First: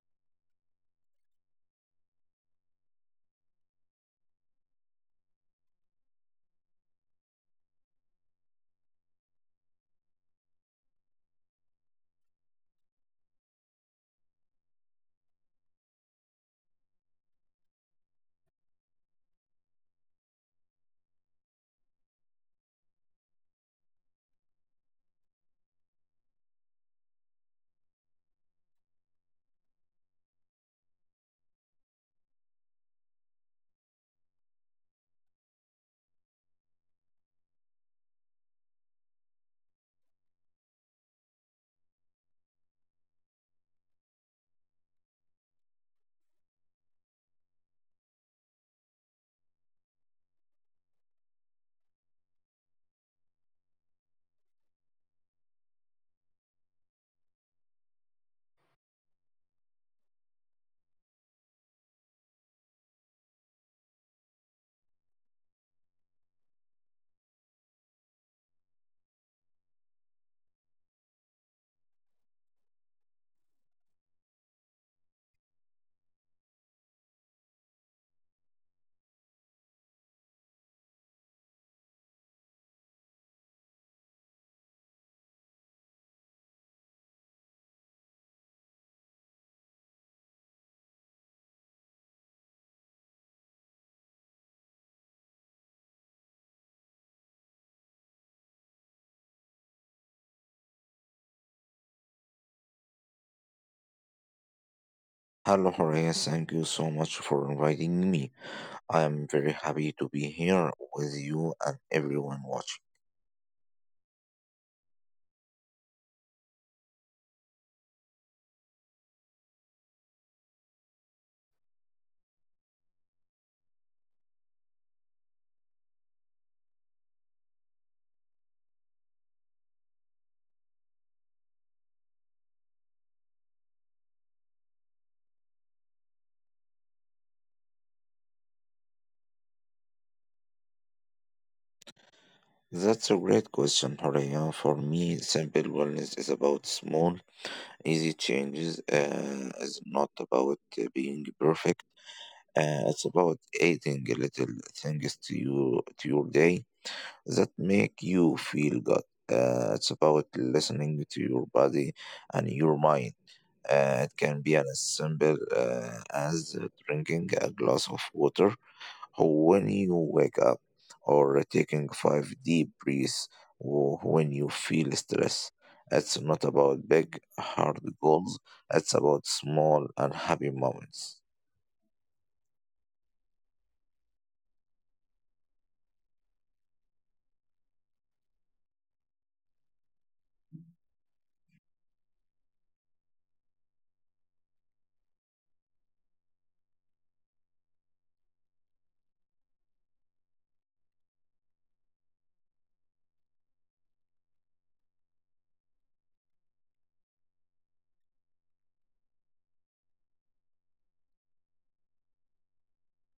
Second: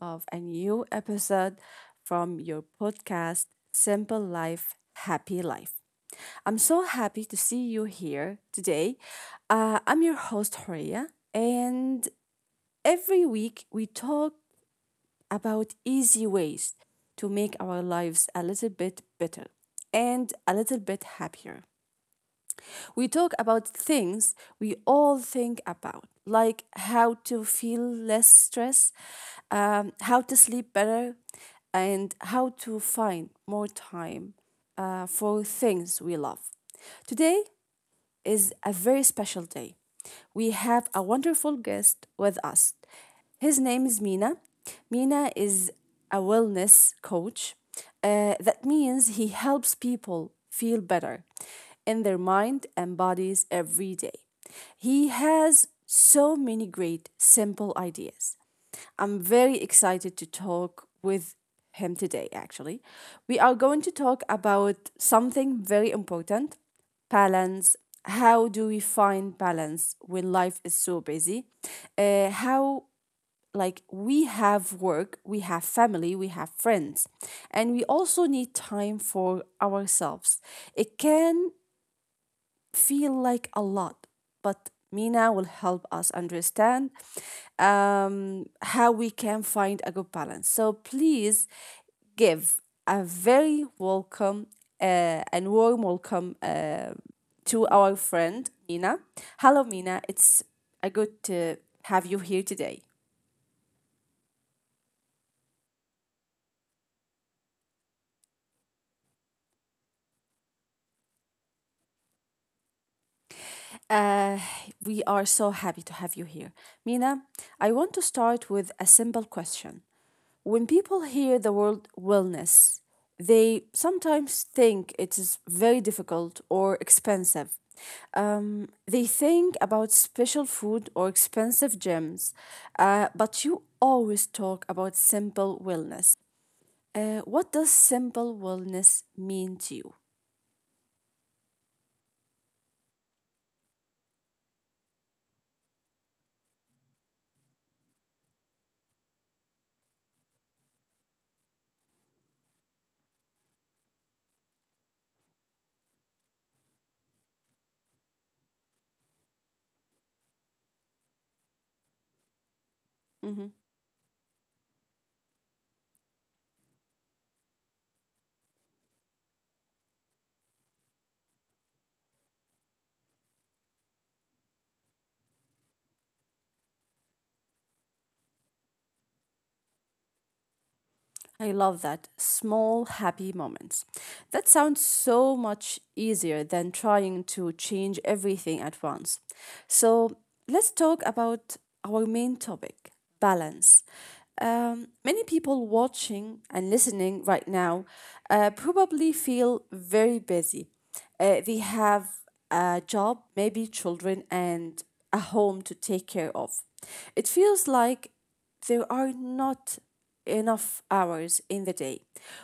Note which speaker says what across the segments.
Speaker 1: of a new episode from your podcast, Simple Life, Happy Life. I'm so happy to see you here today. I'm your host, Horia, and every week we talk about easy ways to make our lives a little bit better and a little bit happier. We talk about things we all think about, like how to feel less stress, how to sleep better, and how to find more time for things we love. Today, is a very special day. We have a wonderful guest with us. His name is Mina. Mina is a wellness coach. That means he helps people feel better in their mind and bodies every day. He has so many great, simple ideas. I'm very excited to talk with him today, actually. We are going to talk about something very important, balance. How do we find balance when life is so busy? How like we have work, we have family, we have friends, and we also need time for ourselves. It can feel like a lot, but Mina will help us understand how we can find a good balance. So please give a very welcome and warm welcome to our friend Mina. Hello, Mina. It's a good to have you here today.
Speaker 2: Hello, Horace. Thank you so much for inviting me. I am very happy to be here with you and everyone watching.
Speaker 1: Uh, we are so happy to have you here. Mina, I want to start with a simple question. When people hear the word wellness, they sometimes think it is very difficult or expensive. They think about special food or expensive gyms, but you always talk about simple wellness. What does simple wellness mean to you?
Speaker 2: That's a great question, Horea. For me, simple wellness is about small, easy changes. It's not about being perfect. It's about adding little things to you to your day that make you feel good. It's about listening to your body and your mind.
Speaker 1: Mm-hmm.
Speaker 2: It can be as simple as drinking a glass of water when you wake up, or taking five deep breaths when you feel stress. It's not about big, hard goals, it's about small and happy moments.
Speaker 1: I love that. Small happy moments. That sounds so much easier than trying to change everything at once. So let's talk about our main topic, balance. Many people watching and listening right now probably feel very busy. They have a job, maybe children, and a home to take care of. It feels like there are not enough hours in the day.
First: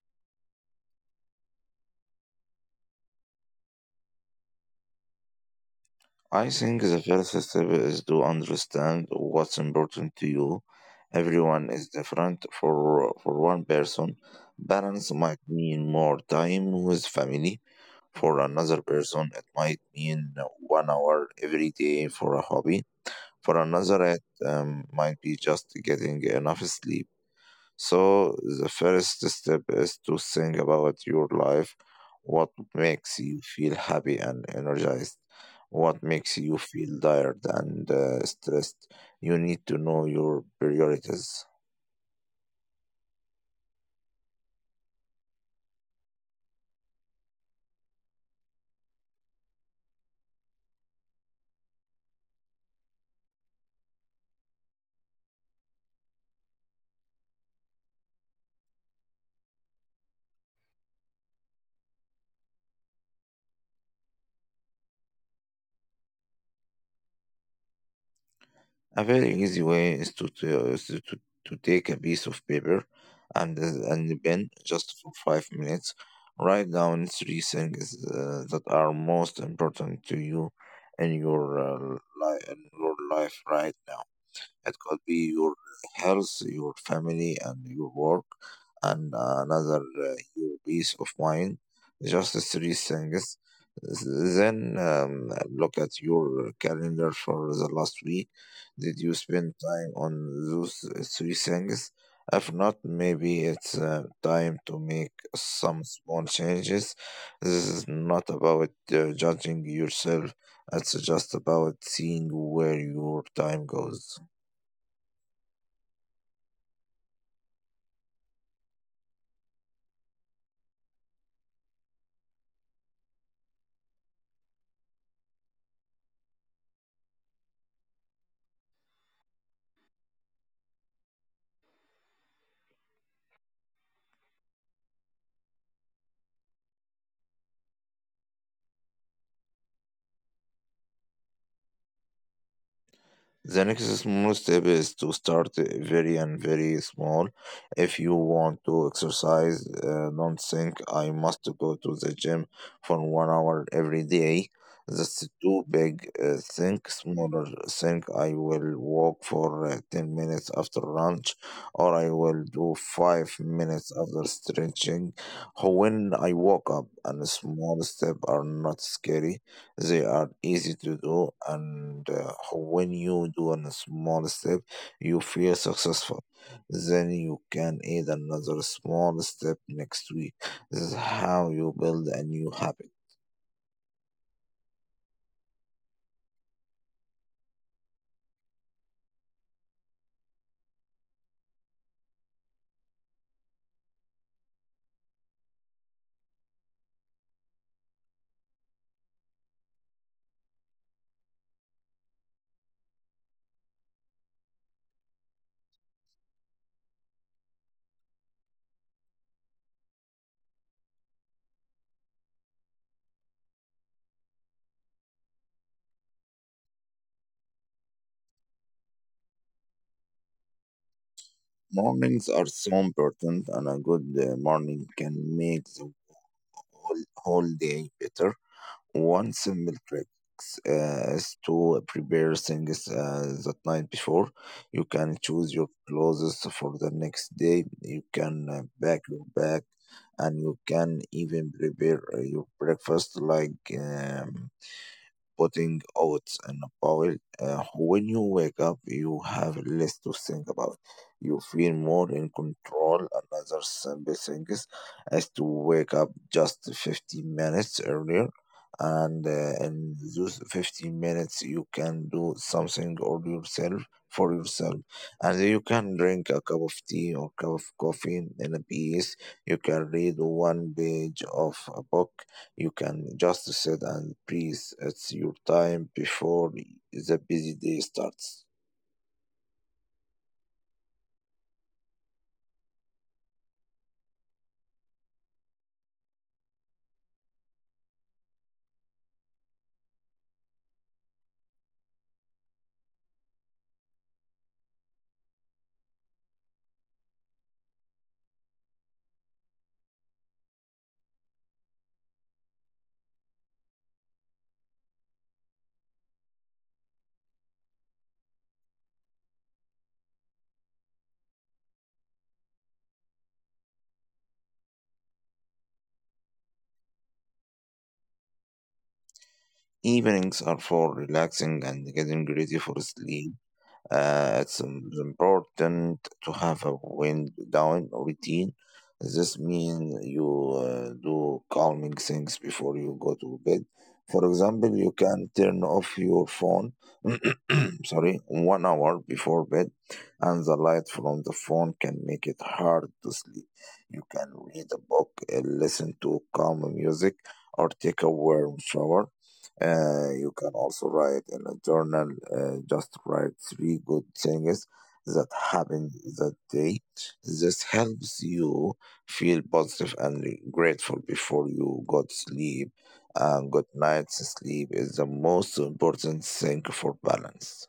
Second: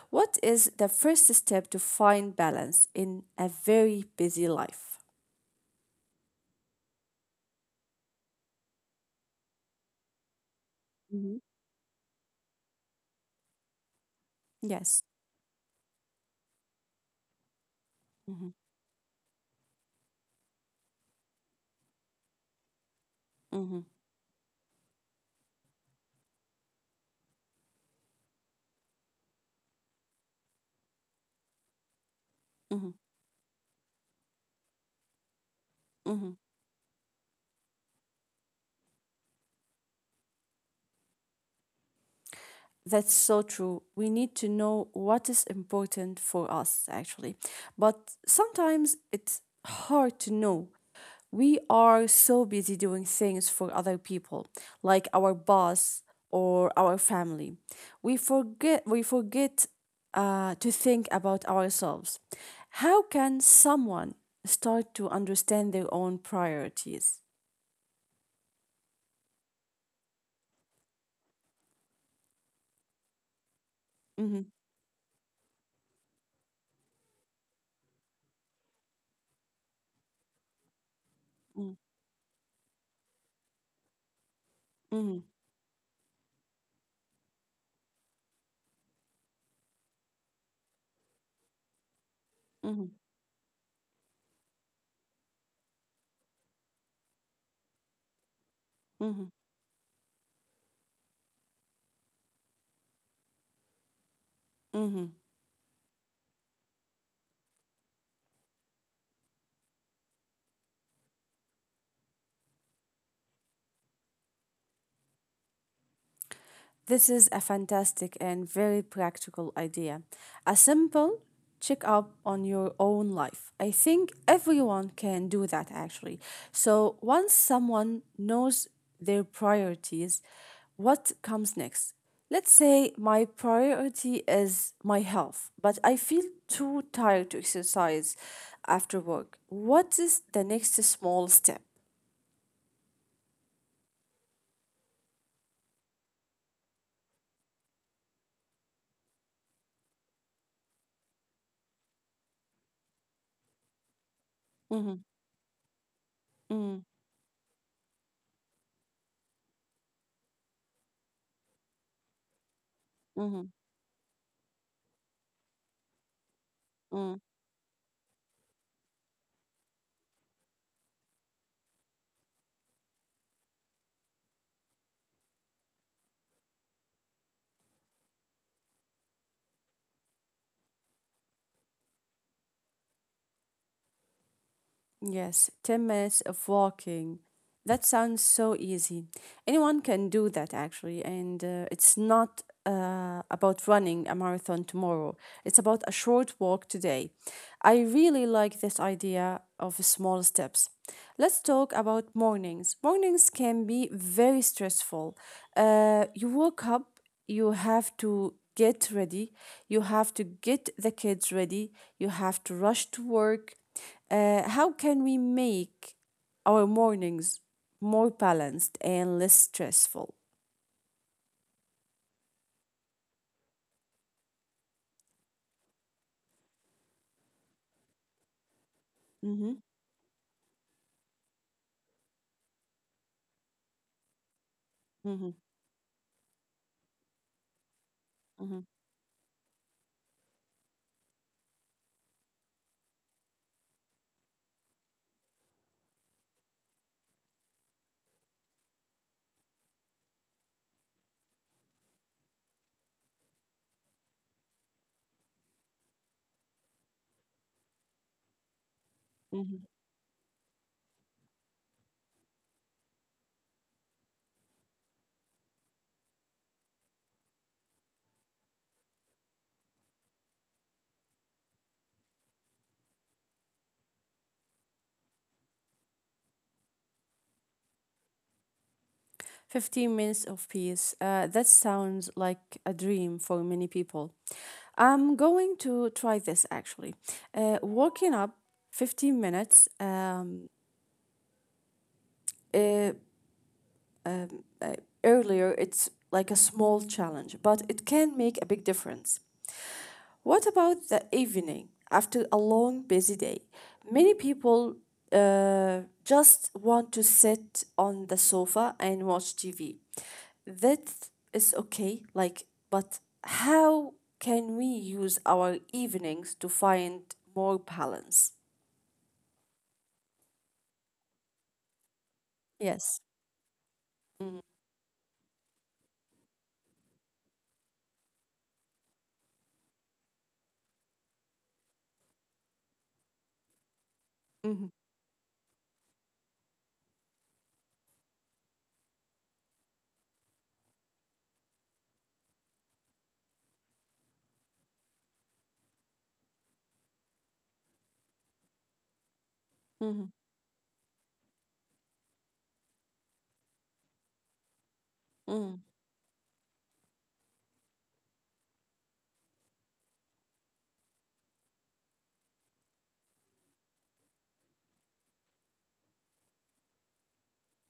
Speaker 1: What is the first step to find balance in a very busy life?
Speaker 2: I think the first step is to understand what's important to you.
Speaker 1: hmm
Speaker 2: Everyone is different. For one person,
Speaker 1: Yes.
Speaker 2: balance might mean more time with family. For
Speaker 1: hmm
Speaker 2: another person, it might mean 1 hour every day for a hobby. For
Speaker 1: hmm
Speaker 2: another, it might be just getting enough sleep. So, the first step is to think about your life, what
Speaker 1: hmm
Speaker 2: makes you feel happy and energized, what
Speaker 1: hmm
Speaker 2: makes you feel tired and stressed. You need to know your priorities.
Speaker 1: That's so true. We need to know what is important for us, actually. But sometimes it's hard to know. We are so busy doing things for other people, like our boss or our family. We forget to think about ourselves. How can someone start to understand their own priorities?
Speaker 2: A very easy way is to take a piece of paper and a
Speaker 1: Mm-hmm,
Speaker 2: pen just for 5 minutes. Write down three things that are most important to you in your
Speaker 1: mm-hmm,
Speaker 2: in your life right now. It could
Speaker 1: mm-hmm,
Speaker 2: be your health, your family, and your work, and another your peace of mind. Just
Speaker 1: mm-hmm,
Speaker 2: three things. Then look at your calendar for the last week.
Speaker 1: mm-hmm,
Speaker 2: Did you spend time on those three things? If not, maybe it's
Speaker 1: mm-hmm.
Speaker 2: time to make some small changes. This is not about judging yourself, it's just about seeing where your time goes.
Speaker 1: This is a fantastic and very practical idea. A simple check up on your own life. I think everyone can do that actually. So once someone knows their priorities, what comes next? Let's say my priority is my health, but I feel too tired to exercise after work. What is the next small step?
Speaker 2: The next small step is to start very and very small. If you want to exercise, don't think I must go to the gym for
Speaker 1: Mm-hmm,
Speaker 2: 1 hour every day.
Speaker 1: mm-hmm,
Speaker 2: That's too big. Think smaller. Think I will walk for 10 minutes after lunch, or I
Speaker 1: mm-hmm,
Speaker 2: will do 5 minutes after stretching.
Speaker 1: mm-hmm.
Speaker 2: When I woke up, and small steps are not scary, they are easy to do, and when you do a small step, you feel successful. Then you can add another small step next week. This is how you build a new habit.
Speaker 1: Yes, 10 minutes of walking. That sounds so easy. Anyone can do that actually. And it's not about running a marathon tomorrow, it's about a short walk today. I really like this idea of small steps. Let's talk about mornings. Mornings can be very stressful. You woke up, you have to get ready, you have to get the kids ready, you have to rush to work. How can we make our mornings more balanced and less stressful?
Speaker 2: Mornings are so important, and a good morning can make the whole day better.
Speaker 1: Mm-hmm.
Speaker 2: One simple trick is to prepare things that night before. You
Speaker 1: Mm-hmm.
Speaker 2: can choose your clothes for the next day. You
Speaker 1: Mm-hmm.
Speaker 2: can pack your bag, and you can even prepare your breakfast, like. Putting oats in a bowl. When you wake up, you have less to think about. You feel more in control. Another simple thing is to wake up just 15 minutes earlier. And
Speaker 1: Mm-hmm.
Speaker 2: in those 15 minutes, you can do something or yourself for yourself. And you can drink a cup of tea or cup of coffee in a piece. You can read one page of a book, you can just sit and breathe. It's your time before the busy day starts.
Speaker 1: 15 minutes of peace. That sounds like a dream for many people. I'm going to try this actually. Walking up 15 minutes uh, um, uh, earlier, it's like a small challenge, but it can make a big difference. What about the evening after a long, busy day? Many people just want to sit on the sofa and watch TV. That is okay, like, but how can we use our evenings to find more balance?
Speaker 2: Evenings are for relaxing and getting ready
Speaker 1: Yes.
Speaker 2: for sleep. It's important to have a wind down routine. This means you do calming things before you go to bed. For
Speaker 1: Mm-hmm.
Speaker 2: example, you can turn off your phone, sorry, 1 hour before bed, and the light from the phone can make it hard to sleep. You can read a book, listen to calm music, or take a warm shower.
Speaker 1: Mm-hmm.
Speaker 2: You can also write in a journal. Just write three good things that
Speaker 1: Mm-hmm.
Speaker 2: happened that day. This helps you feel positive and grateful before you go to sleep. And good night's sleep is the most important thing for balance.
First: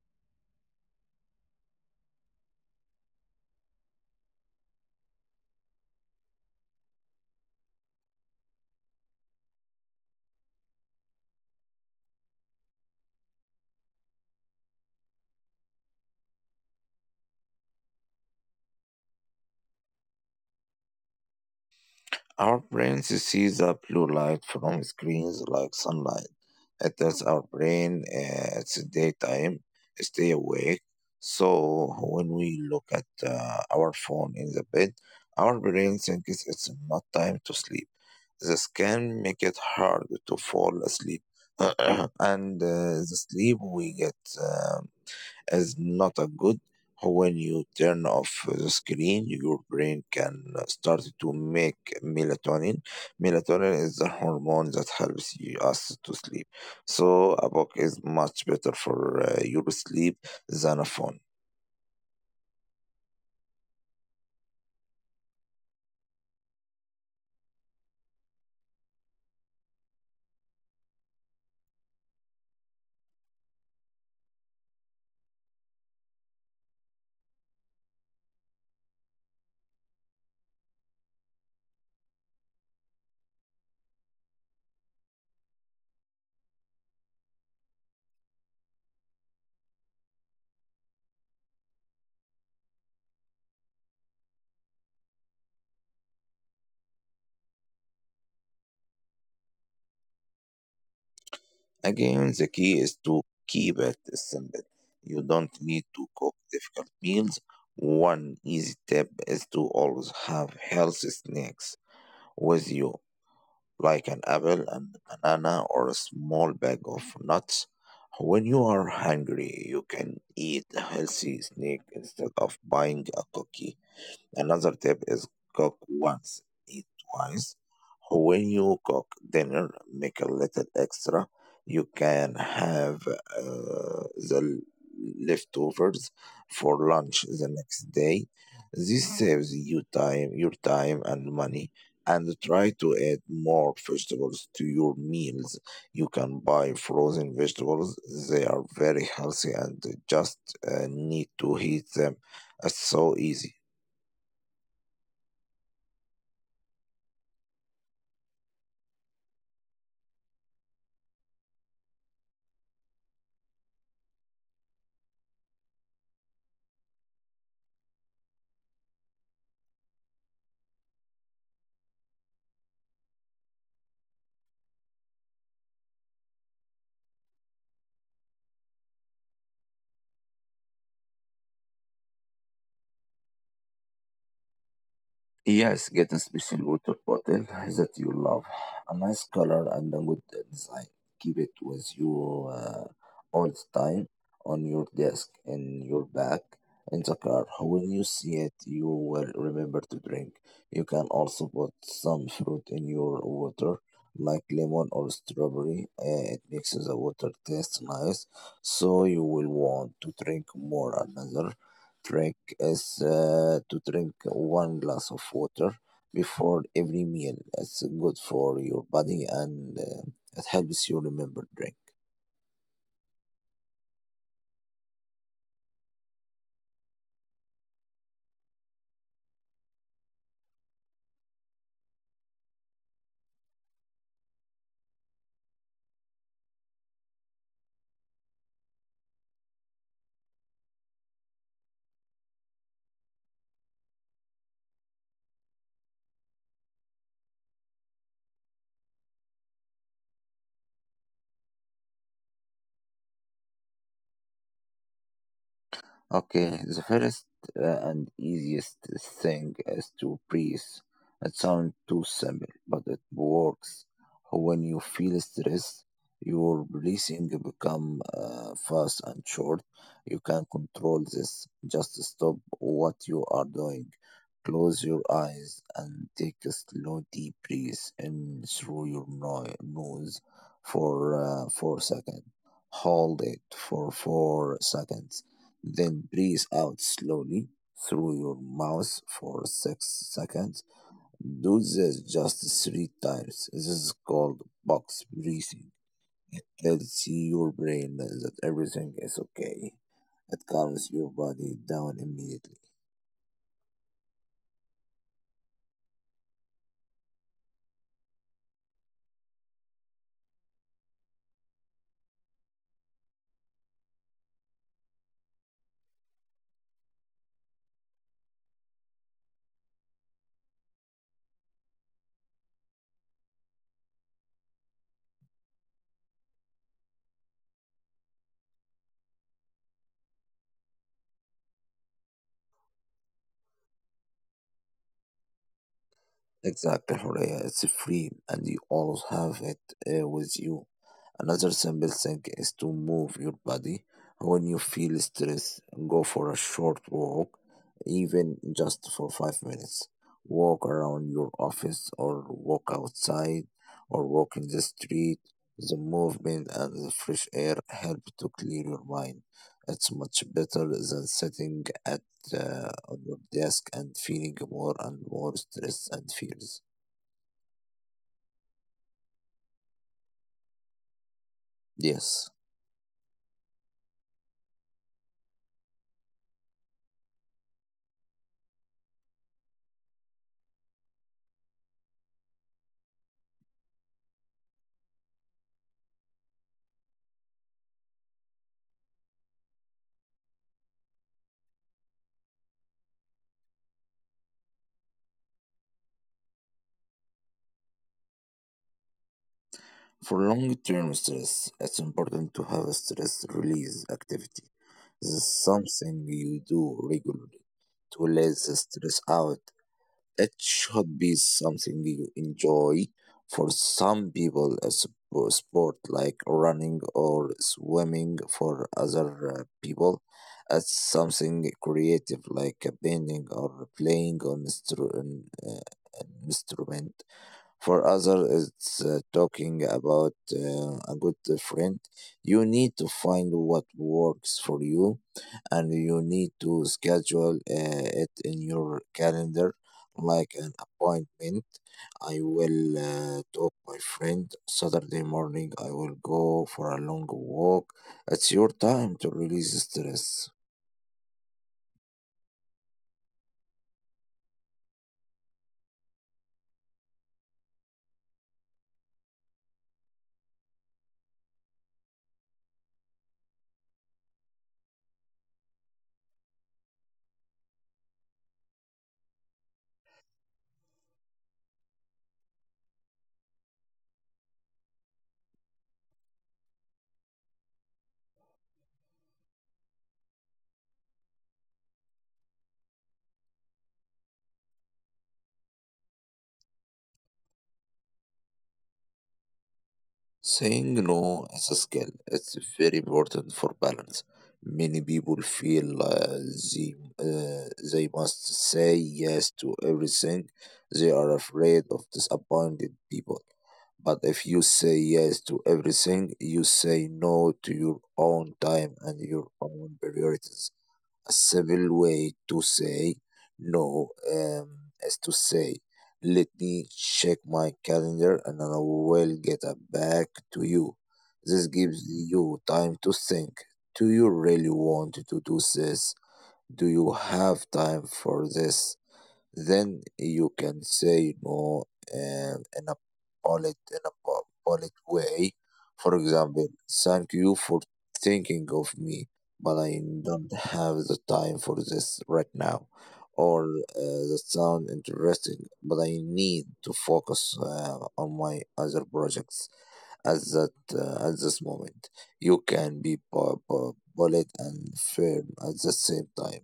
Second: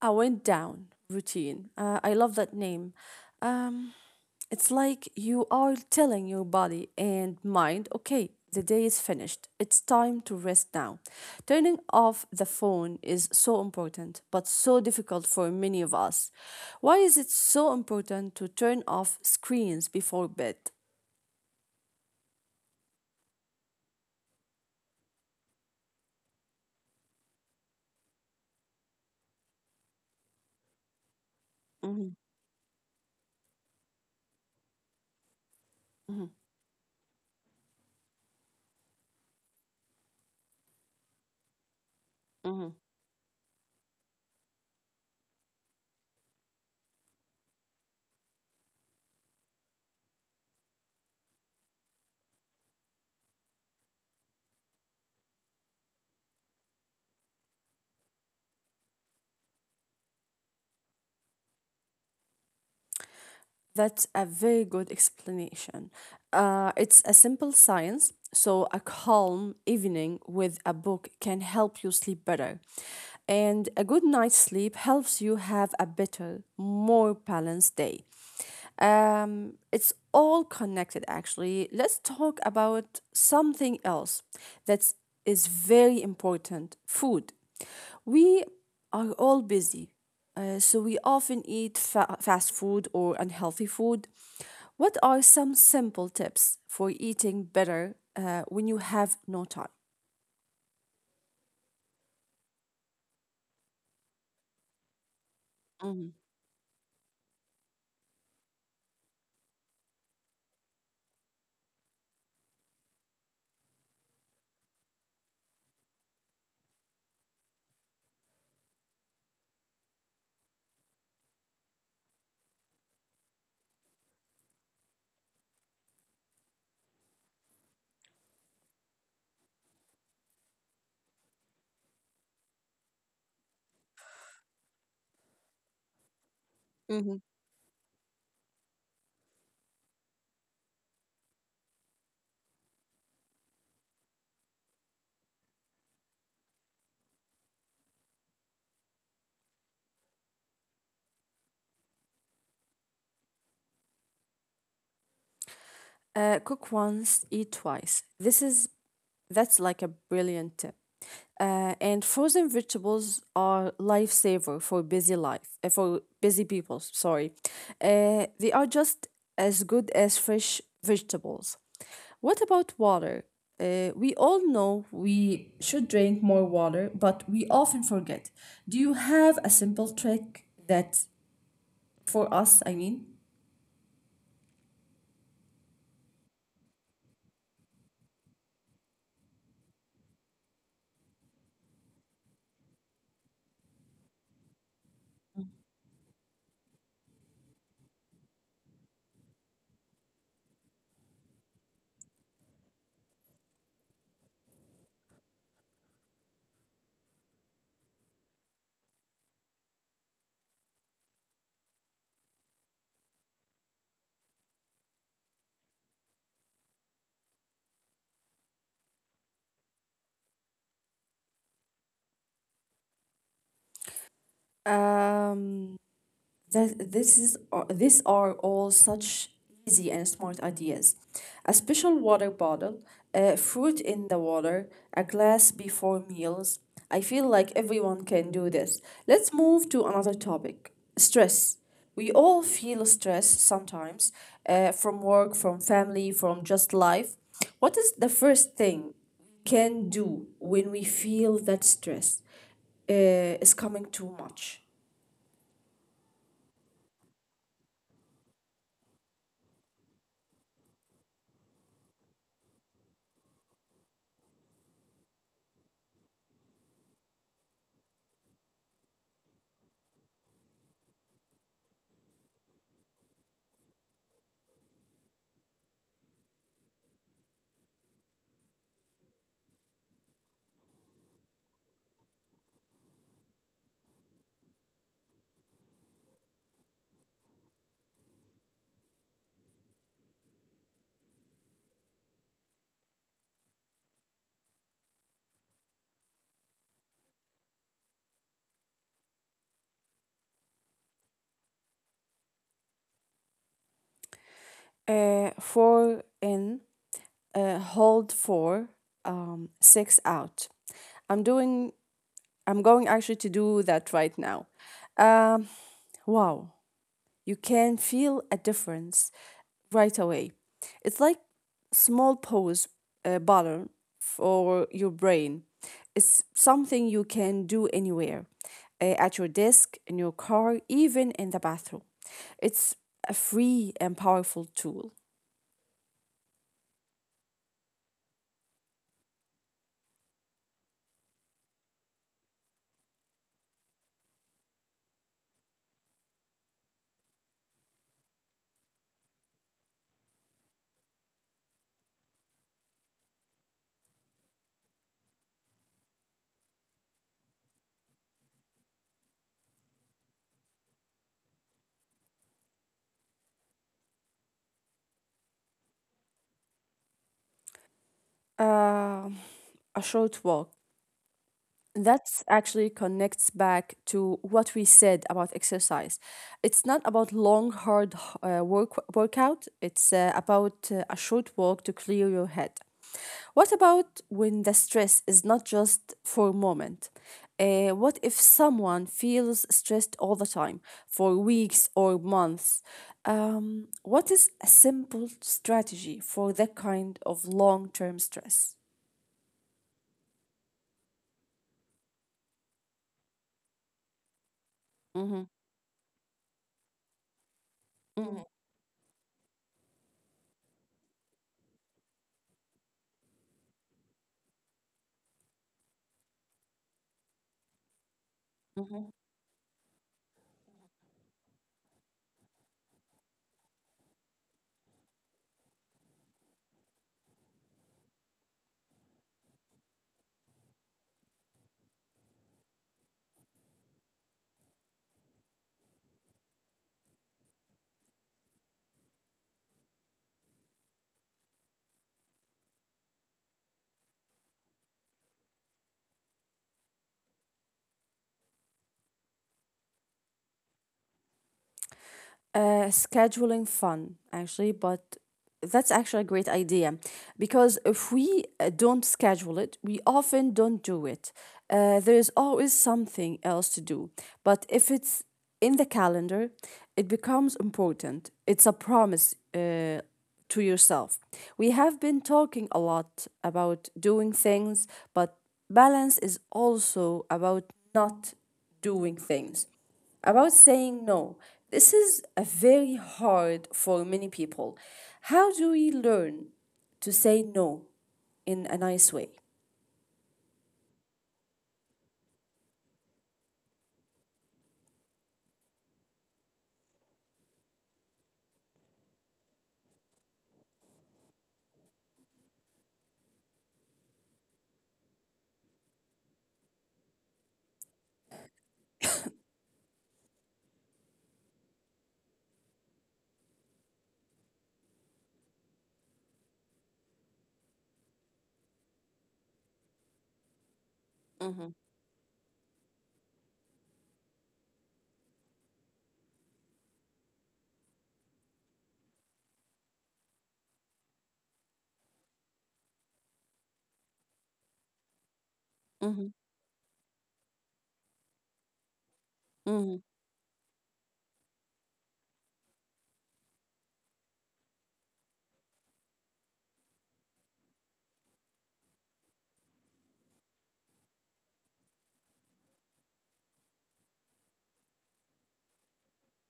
Speaker 1: I went down routine. I love that name. Um, it's like you are telling your body and mind, okay, the day is finished. It's time to rest now. Turning off the phone is so important, but so difficult for many of us. Why is it so important to turn off screens before bed?
Speaker 2: Our brains see the blue light from screens like sunlight. It tells our brain it's daytime, stay awake.
Speaker 1: Mhm,
Speaker 2: So when we look at our phone in the bed, our brain
Speaker 1: mhm,
Speaker 2: thinks it's not time to sleep. This can make it hard to fall asleep.
Speaker 1: mhm.
Speaker 2: And the sleep we get, um, is not a good. When you turn off the screen, your brain can start to make melatonin. Melatonin is the hormone that helps you, us to sleep. So a book is much better for your sleep than a phone.
Speaker 1: That's a very good explanation. It's a simple science, so a calm evening with a book can help you sleep better. And a good night's sleep helps you have a better, more balanced day. It's all connected actually. Let's talk about something else that is very important, food. We are all busy. So we often eat fast food or unhealthy food. What are some simple tips for eating better when you have no time?
Speaker 2: Again, the key is to keep it simple. You don't
Speaker 1: Mm-hmm.
Speaker 2: need to cook difficult meals. One easy tip is to always have healthy snacks with you, like an apple and banana or a small bag of nuts. When you are hungry, you can eat a healthy snack instead of buying a cookie. Another tip is cook once, eat twice. When you cook dinner, make a little extra. You can have the leftovers for lunch the next day. This saves you time, your time and money. And try to add more vegetables to your meals. You can buy frozen vegetables. They are very healthy and just need to heat them. It's so easy.
Speaker 1: Cook once, eat twice. This is That's like a brilliant tip. And frozen vegetables are lifesaver for busy life for busy people. Sorry, they are just as good as fresh vegetables. What about water? We all know we should drink more water, but we often forget. Do you have a simple trick that for us? I mean,
Speaker 2: Yes, get a special water bottle that you love. A nice color and a good design. Keep it with you all the time, on your desk, in your bag, in the car. When you see it, you will remember to drink. You can also put some fruit in your water, like lemon or strawberry. It makes the water taste nice, so you will want to drink more. Another trick is to drink one glass of water before every meal. It's good for your body and it helps you remember drink.
Speaker 1: um, that these are all such easy and smart ideas. A special water bottle, fruit in the water, a glass before meals. I feel like everyone can do this. Let's move to another topic: stress. We all feel stress sometimes, from work, from family, from just life. What is the first thing we can do when we feel that stress is coming too much?
Speaker 2: Okay, the first and easiest thing is to breathe. It sounds too simple, but it works. When you feel stress, your breathing become fast and short. You can control this. Just stop what you are doing. Close your eyes and take a slow deep breath in through your nose for 4 seconds. Hold it for 4 seconds, then breathe out slowly through your mouth for 6 seconds. Do this just 3 times. This is called box breathing. It tells your brain that everything is okay. It calms your body down immediately.
Speaker 1: Four in, hold four, six out. I'm doing. I'm going actually to do that right now. Um, wow, you can feel a difference right away. It's like small pause button for your brain. It's something you can do anywhere, at your desk, in your car, even in the bathroom. It's a free and powerful tool.
Speaker 2: Exactly, Horea. It's free and you always have it with you. Another simple thing is to move your body. When you feel stress, go for a short walk, even just for 5 minutes. Walk around your office or walk outside or walk in the street. The movement and the fresh air help to clear your mind. It's much better than sitting at on your desk and feeling more and more stress and fears.
Speaker 1: Uh, a short walk. That
Speaker 2: Yes,
Speaker 1: actually connects back to what we said about exercise. It's not about long, hard workout. It's about a short walk to clear your head. What about when the stress is not just for a moment? What if someone feels stressed all the time for weeks or months? What is a simple strategy for that kind of long term stress?
Speaker 2: for long term stress, it's important to have a stress release activity. This
Speaker 1: Mm-hmm.
Speaker 2: is something you do regularly to let
Speaker 1: Mhm,
Speaker 2: the stress out. It should be something you enjoy. For some people, a sport like running or swimming. For other
Speaker 1: mhm.
Speaker 2: people, it's something creative like a painting or playing on an instrument. For others, it's talking about a good friend. You need to find what works for you, and you need to schedule it in your calendar like an appointment. I will talk my friend Saturday morning. I will go for a long walk. It's your time to release stress.
Speaker 1: Scheduling fun, actually, but that's actually a great idea because if we don't schedule it, we often don't do it. There is always something else to do. But if it's in the calendar, it becomes important. It's a promise, to yourself. We have been talking a lot about doing things, but balance is also about not doing things, about saying no. This is a very hard for many people. How do we learn to say no in a nice way?
Speaker 2: Saying no as a skill. It's very important for balance. Many people feel they must say yes to everything. They are afraid of disappointed people. But if you say yes to everything, you say no to your own time and your own priorities. A civil way to say no, is to say, let me check my calendar and I will get back to you. This
Speaker 1: Mm-hmm.
Speaker 2: gives you time to think. Do you really want to do this? Do you have time for this? Then you can say no, uh, in a polite in a po- polite way. For example, thank you for thinking of me, but I
Speaker 1: Mm-hmm.
Speaker 2: don't have the time for this right now. Or that sound interesting, but I need to focus on my other projects at this moment. You can be polite and firm at the same time.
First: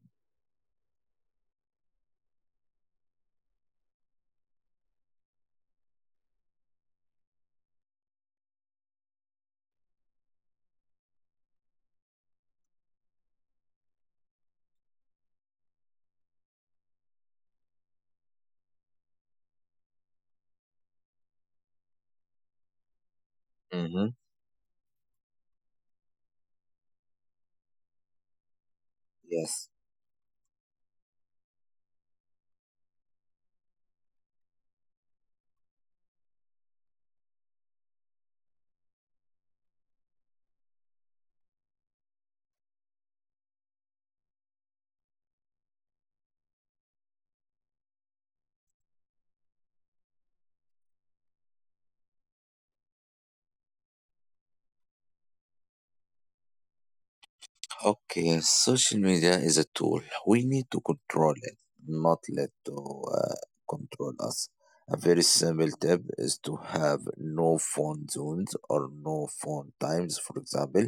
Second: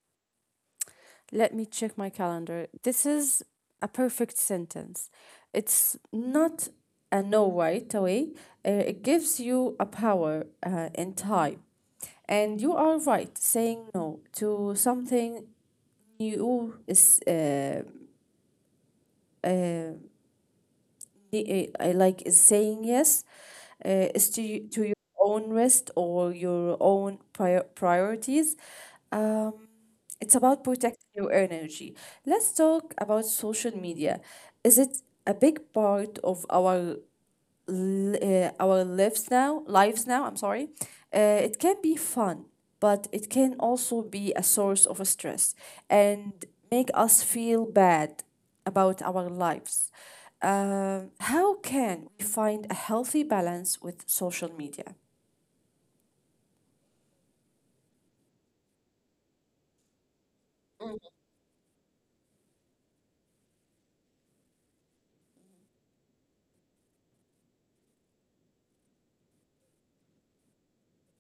Speaker 1: Let me check my calendar. This is a perfect sentence. It's not a no right away. It gives you a power in time. And you are right, saying no to something you is uh, I like is saying yes
Speaker 2: Hmm,
Speaker 1: is to to your own rest or your own priorities. Um,
Speaker 2: yes.
Speaker 1: it's about protecting your energy. Let's talk about social media. Is it a big part of our lives now, I'm sorry, it can be fun, but it can also be a source of stress and make us feel bad about our lives. How can we find a healthy balance with social media?
Speaker 2: Okay, social media is a tool. We need to control it, not let to control us. A very simple tip is to have no phone zones or no phone times. For example,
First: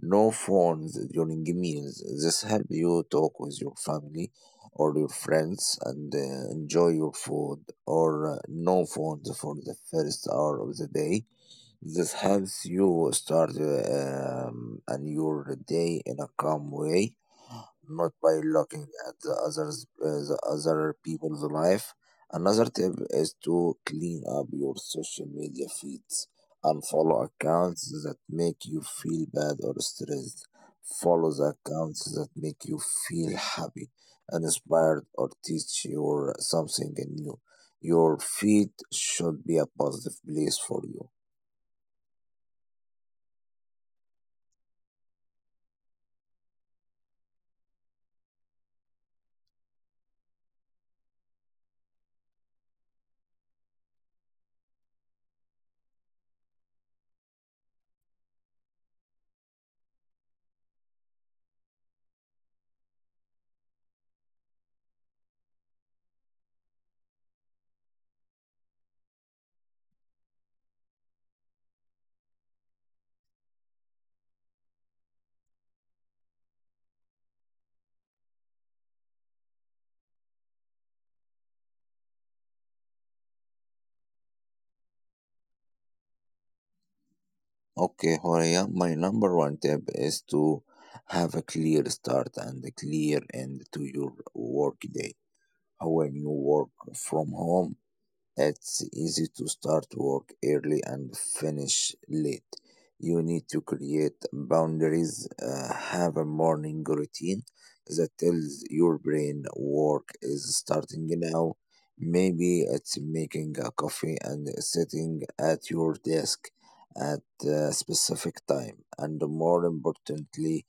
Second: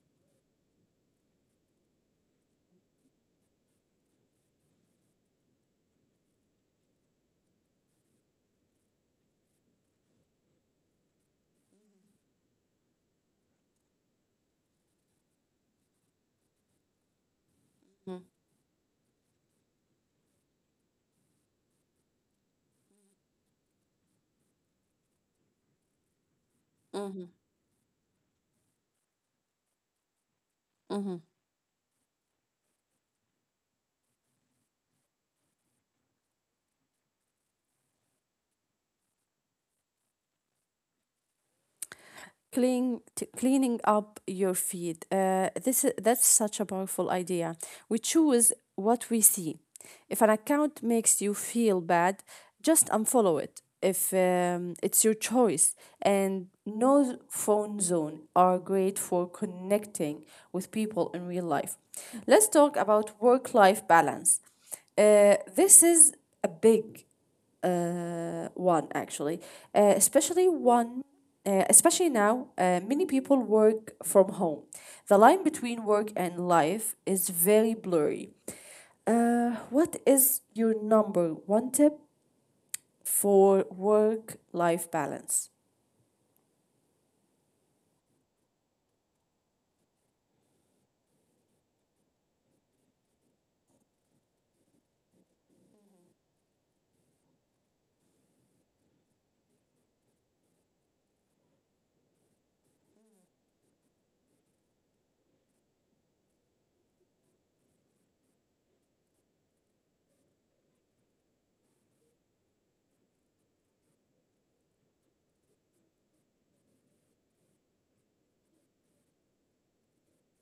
Speaker 2: no phones during meals. This help you talk with your family or your friends and enjoy your food. Or no phones for the first hour of the day. This helps you start a new day in a calm way, not by looking at the others, the other people's life. Another tip is to clean up your social media feeds and follow
Speaker 1: Mm-hmm.
Speaker 2: accounts that make you feel bad or stressed.
Speaker 1: Mm-hmm.
Speaker 2: Follow the accounts that make you feel happy, inspired, or teach you something new. Your feed should be a positive place for you.
Speaker 1: Cleaning up your feed, that's such a powerful idea. We choose what we see. If an account makes you feel bad, just unfollow it. If It's your choice. And no phone zone are great for connecting with people in real life. Let's talk about work life balance. This is a big one actually, uh, especially one, especially now, many people work from home. The line between work and life is very blurry. What is your number one tip for work-life balance?
Speaker 2: Okay, Horia, my number one tip is to have a clear start and a clear end to your work day. When you work from home, it's easy to start work early and finish late. You need to create boundaries, have a morning routine that tells your brain work is starting now. Maybe it's making a coffee and sitting at your desk at a specific time, and more importantly,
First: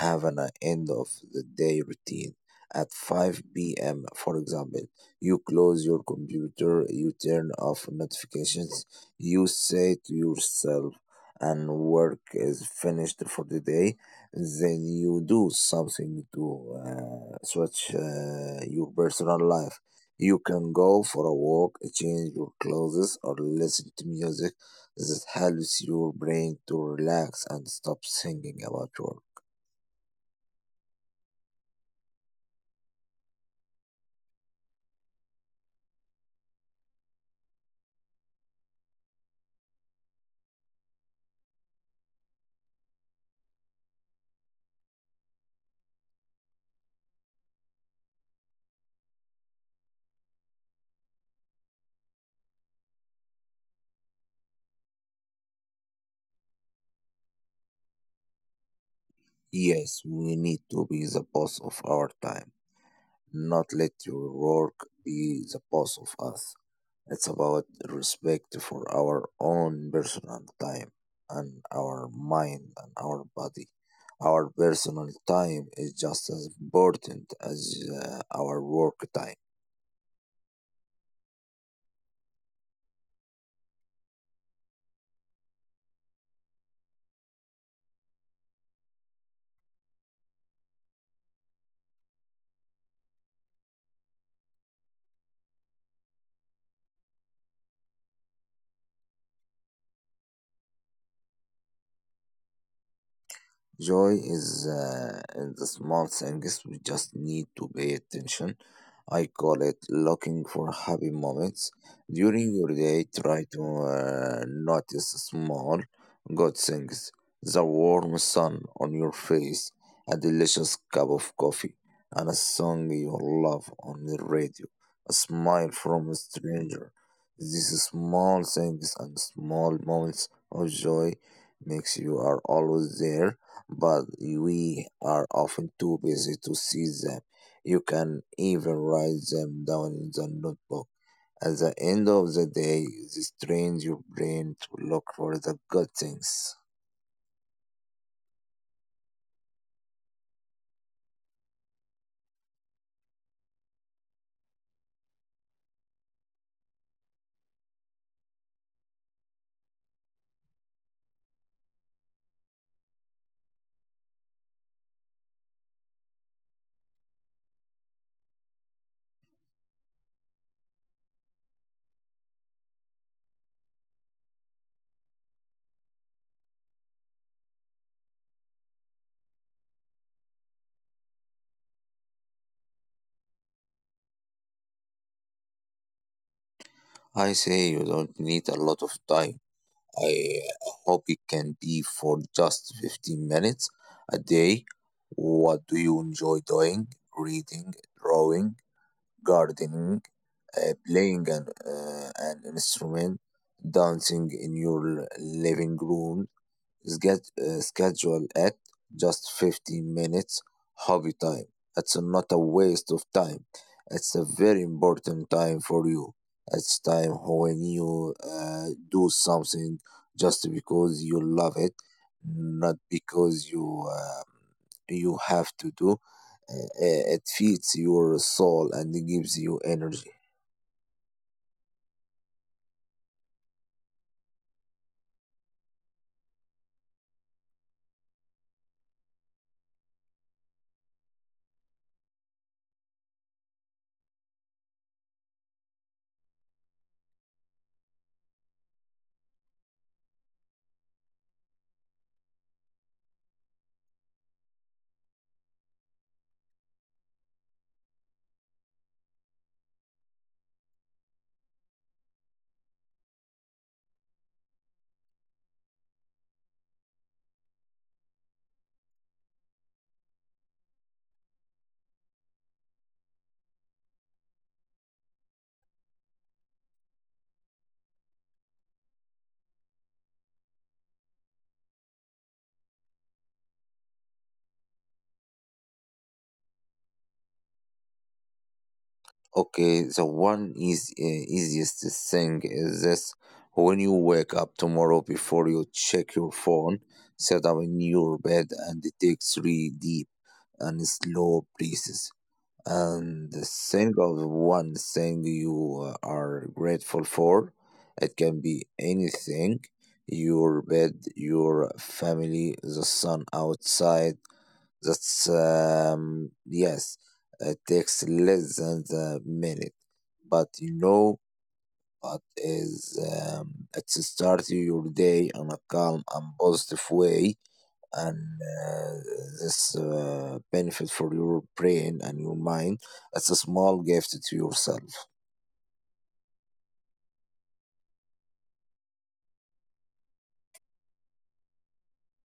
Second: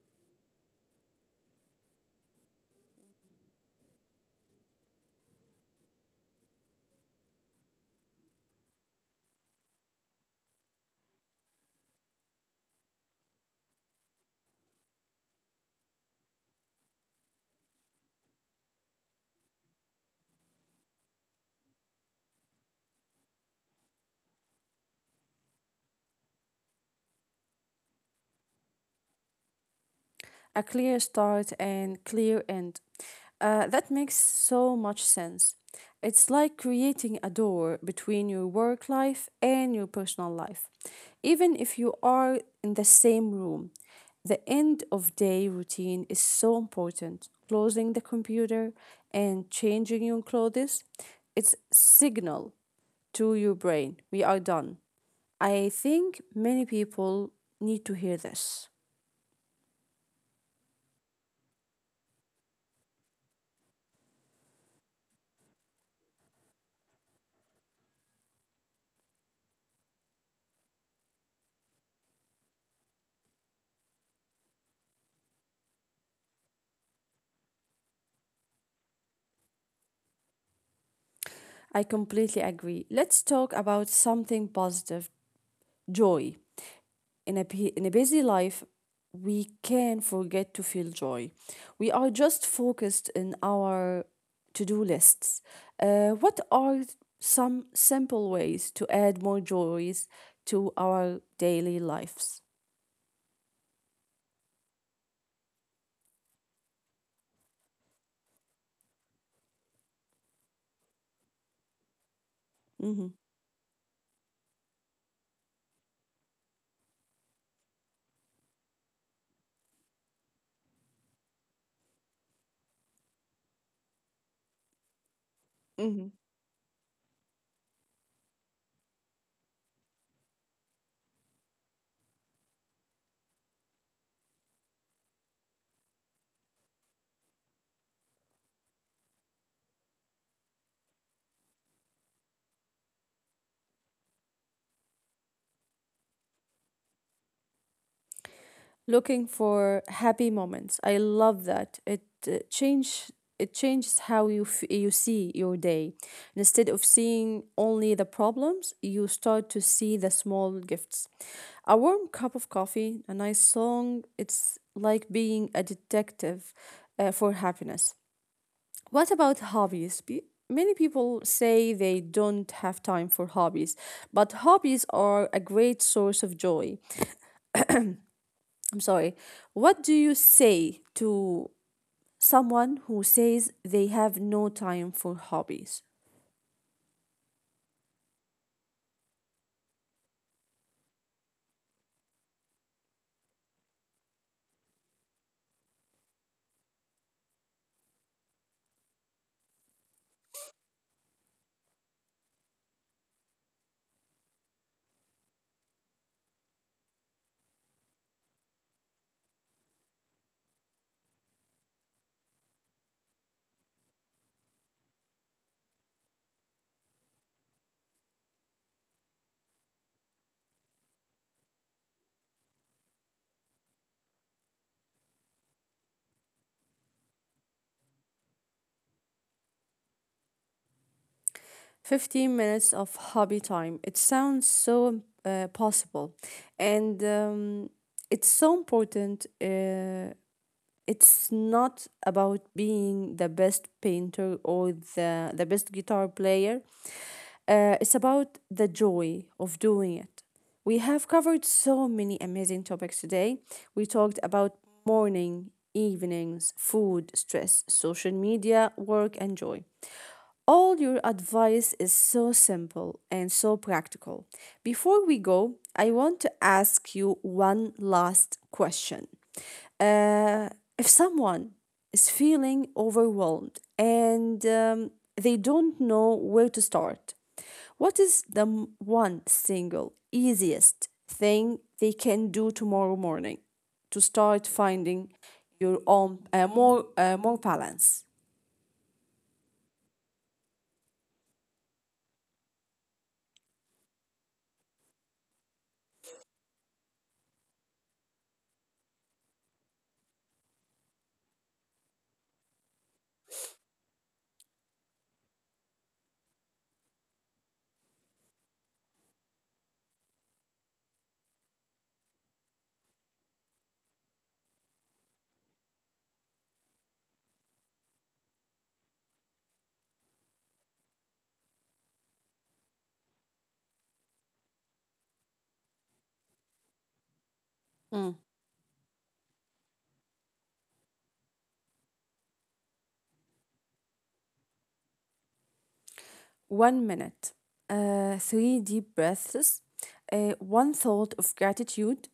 Speaker 2: have an end of the day routine at 5 p.m., for example. You close your computer, you turn off notifications, you say to yourself, and work is finished for the day. Then you do something to switch your personal life. You can go for a walk, change your clothes, or listen to music that helps your brain to relax and stop thinking about work.
Speaker 1: A clear start and clear end. That makes so much sense. It's like creating a door between your work life and your personal life. Even if you are in the same room, the end of day routine is so important. Closing the computer and changing your clothes, it's signal to your brain we are done. I think many people need to hear this.
Speaker 2: Yes, we need to be the boss of our time, not let your work be the boss of us. It's about respect for our own personal time and our mind and our body. Our personal time is just as important as our work time.
Speaker 1: I completely agree. Let's talk about something positive, joy. In a busy life, we can forget to feel joy. We are just focused in our to do lists. What are some simple ways to add more joys to our daily lives?
Speaker 2: Joy is in the small things. We just need to pay attention. I call it looking for happy moments.
Speaker 1: Mm-hmm.
Speaker 2: During your day, try to notice small good things. The warm sun on your face, a delicious cup of coffee, and a song you love on the radio, a smile from a stranger. These small things and small moments of joy makes you are always there, but we are often too busy to see them. You can even write them down in the notebook. At the end of the day, this trains your brain to look for the good things.
Speaker 1: Looking for happy moments. I love that. Uh, change it changes how you see your day. Instead of seeing only the problems, you start to see the small gifts. A warm cup of coffee, a nice song. It's like being a detective for happiness. What about hobbies? Many people say they don't have time for hobbies, but hobbies are a great source of joy. I'm sorry. What do you say to someone who says they have no time for hobbies?
Speaker 2: I say you don't need a lot of time. I hope it can be for just 15 minutes a day. What do you enjoy doing? Reading, drawing, gardening, playing an instrument, dancing in your living room. Schedule at just 15 minutes hobby time. It's not a waste of time. It's a very important time for you. It's time when you do something just because you love it, not because you you have to do. It feeds your soul and gives you energy.
Speaker 1: 15 minutes of hobby time. It sounds so possible. And it's so important. It's not about being the best painter or the best guitar player. It's about the joy of doing it. We have covered so many amazing topics today. We talked about morning, evenings, food, stress, social media, work, and joy. All your advice is so simple and so practical. Before we go, I want to ask you one last question. Uh, if someone is feeling overwhelmed and they don't know where to start, what is one single easiest thing they can do tomorrow morning to start finding your own more balance?
Speaker 2: Okay, the one is easiest thing is this: when you wake up tomorrow, before you check your phone, sit up in your bed and take three deep and slow breaths, and think of one thing you are grateful for. It can be anything: your bed, your family, the sun outside. That's Yes, it takes less than a minute, but you know, but is it starts your day in a calm and positive way, and
Speaker 1: Mm.
Speaker 2: this benefit for your brain and your mind. It's a small gift to yourself.
Speaker 1: 1 minute, three deep breaths, one thought of gratitude.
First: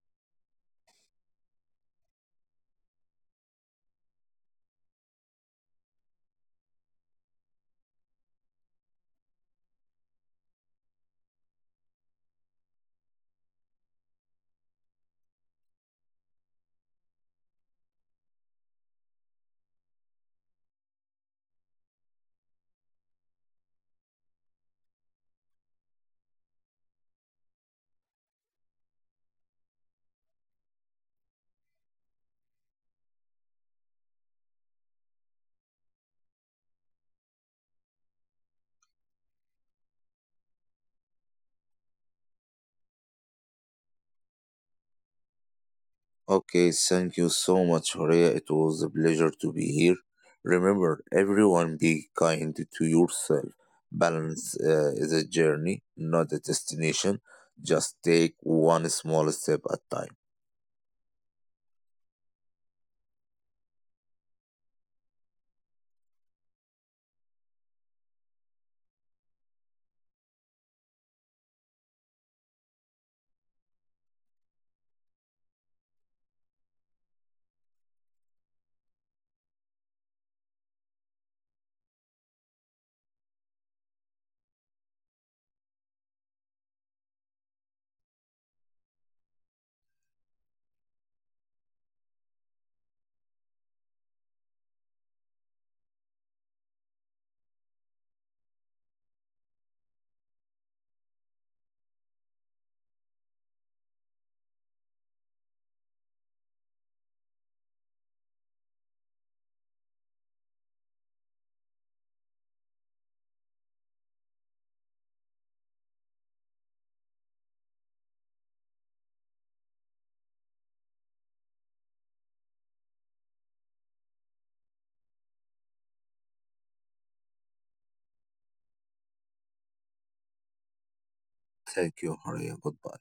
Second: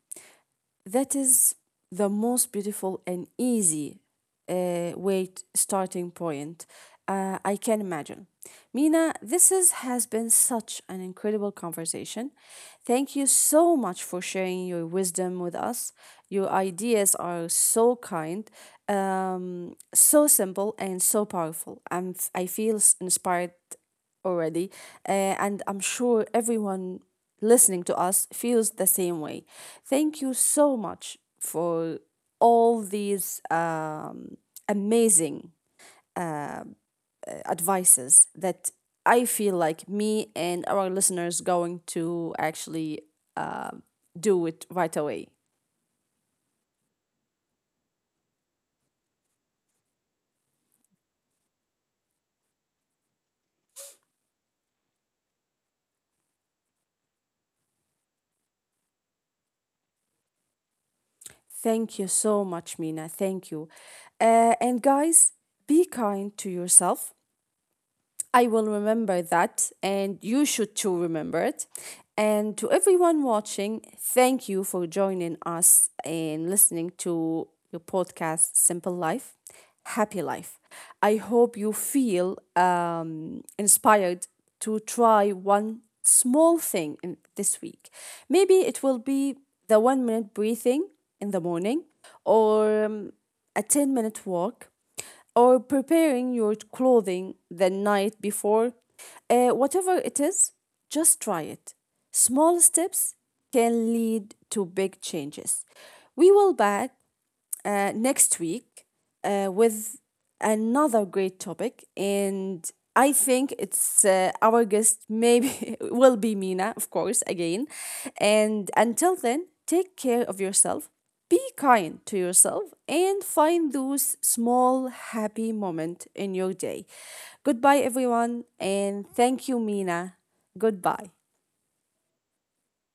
Speaker 1: That is the most beautiful and easy weight starting point. I can imagine. Mina, has been such an incredible conversation. Thank you so much for sharing your wisdom with us. Your ideas are so kind, so simple, and so powerful. I feel inspired already, and I'm sure everyone listening to us feels the same way. Thank you so much for all these amazing advices that I feel like me and our listeners going to actually uh, do it right away.
Speaker 2: Okay, thank you so much, Horea. It was a pleasure to be here. Remember, everyone, be kind to yourself. Balance is a journey, not a destination. Just take one small step at a time.
Speaker 1: Thank you so much, Mina. Thank you. And guys, be kind to yourself. I will remember that, and you should too remember it. And to everyone watching, thank you for joining us and listening to your podcast, Simple Life, Happy Life. I hope you feel inspired to try one small thing in this week. Maybe it will be the 1 minute breathing in the morning or a 10-minute walk or preparing your clothing the night before. Whatever it is, just try it. Small steps can lead to big changes. We will back next week with another great topic. And I think it's our guest, maybe will be Mina, of course, again. And until then, take care of yourself, be kind to yourself, and find those small happy moments in your day. Goodbye, everyone. And thank you, Mina. Goodbye.
Speaker 2: Thank you, Horea. Goodbye.